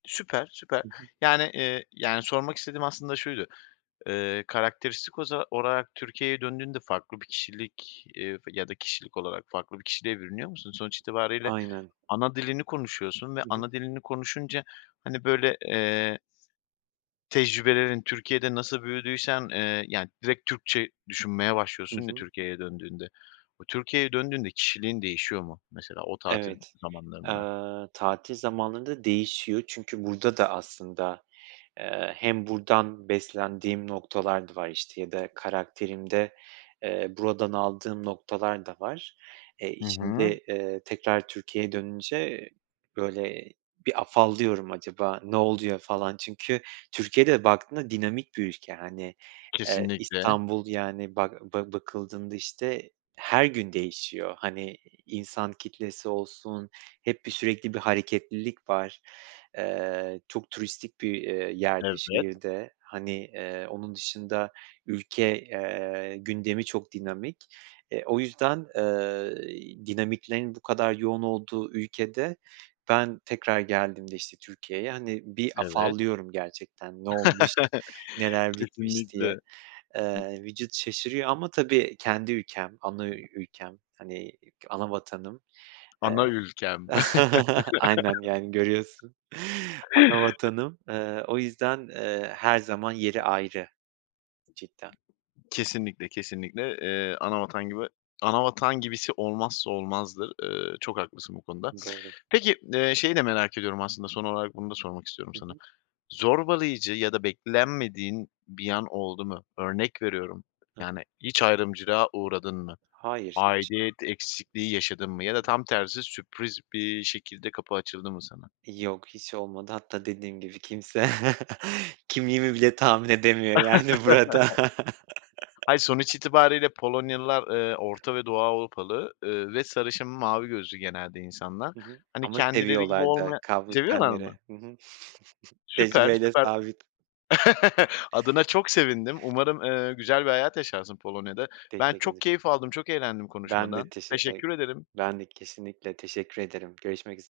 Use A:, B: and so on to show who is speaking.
A: Süper, süper,
B: Hı hı.
A: yani, eee, yani, sormak istediğim aslında şuydu: Iıı, karakteristik oza olarak Türkiye'ye döndüğünde farklı bir kişilik, ııı, v ya da kişilik olarak farklı bir kişiliğe bürünüyor musun? Sonuç itibarıyla
B: Aynen.
A: ana dilini konuşuyorsun ve
B: Hı hı.
A: ana dilini konuşunca, hani, böyle, eee s tecrübelerin Türkiye'de nasıl büyüdüysen, eee, yani, direkt Türkçe düşünmeye
B: Hı
A: başlıyorsun ya
B: hı.
A: Türkiye'ye döndüğünde. O Türkiye'ye döndüğünde kişiliğin değişiyor mu mesela o tatil
B: Evet, eee,
A: zamanlarında?
B: tatil zamanlarında değişiyor çünkü burada da aslında, eee, hem buradan beslendiğim noktalar da var, işte, ya da karakterimde, eee, buradan aldığım noktalar da var. Eee,
A: Hı hı.
B: içinde, eee, tekrar Türkiye'ye dönünce, böyle, bir afallıyorum, "Acaba ne oluyor?" falan çünkü Türkiye de baktığında dinamik bir ülke, hani, eee,
A: Kesinlikle.
B: İstanbul, yani, bak ba bakıldığında, işte, her gün değişiyor, hani, insan kitlesi olsun hep bir sürekli bir hareketlilik var. Eee, çok turistik bir, eee, yer de,
A: Evet.
B: şehir de, hani, eee, onun dışında ülke, eee, gündemi çok dinamik. Eee, yüzden, eee, dinamiklerin bu kadar yoğun olduğu ülkede ben tekrar geldiğimde, işte, Türkiye'ye, hani, bir
A: Evet.
B: afallıyorum gerçekten, "Ne olmuş, neler bitmiş?" diye.
A: Kesinlikle. I
B: Eee, vücut şaşırıyor ama, tabii, kendi ülkem, ana ü ülkem, hani, ana vatanım. Eee,
A: Ana ülkem.
B: aynen, yani, görüyorsun, ana vatanım. Eee, o yüzden, eee, her zaman yeri ayrı cidden.
A: Kesinlikle, kesinlikle, eee, ana vatan gibi ana vatan gibisi olmazsa olmazdır. Iıı, çok haklısın bu konuda.
B: Doğru.
A: Peki d eee, şeyi de merak ediyorum aslında: Son olarak bunu da sormak istiyorum
B: Hı
A: sana.
B: hı.
A: Zorbalayıcı ya da beklenmediğin bir an oldu mu? Örnek veriyorum,
B: Hı hı.
A: yani, hiç ayrımcılığa uğradın mı?
B: Hayır, hiç.
A: Aidiyet eksikliği yaşadın mı? Ya da tam tersi sürpriz bir şekilde kapı açıldı mı sana?
B: Yok, hiç olmadı. Hatta dediğim gibi kimse kimliğimi bile tahmin edemiyor, yani, burada.
A: Hayır, sonuç itibarıyla Polonyalılar, eee, Orta ve Doğu Avrupalı, ııı, ve sarışın mavi gözlü genelde insanlar.
B: Hı hı,
A: Hani,
B: ama
A: kendileri gibi
B: seviyorlar da
A: olmaya
B: kavruk
A: Seviyorlar mı?
B: tenleri. Hı hı.
A: Süper,
B: Tecrübeyle
A: süper.
B: sabit.
A: Adına çok sevindim. Umarım, ııı, güzel bir hayat yaşarsın Polonya'da. Ben
B: Teşekkür
A: çok
B: ede
A: keyif aldım, çok eğlendim
B: Ben de
A: konuşmadan.
B: teşe Eee,
A: Teşekkür ederim.
B: ben de kesinlikle. Teşekkür ederim, görüşmek üz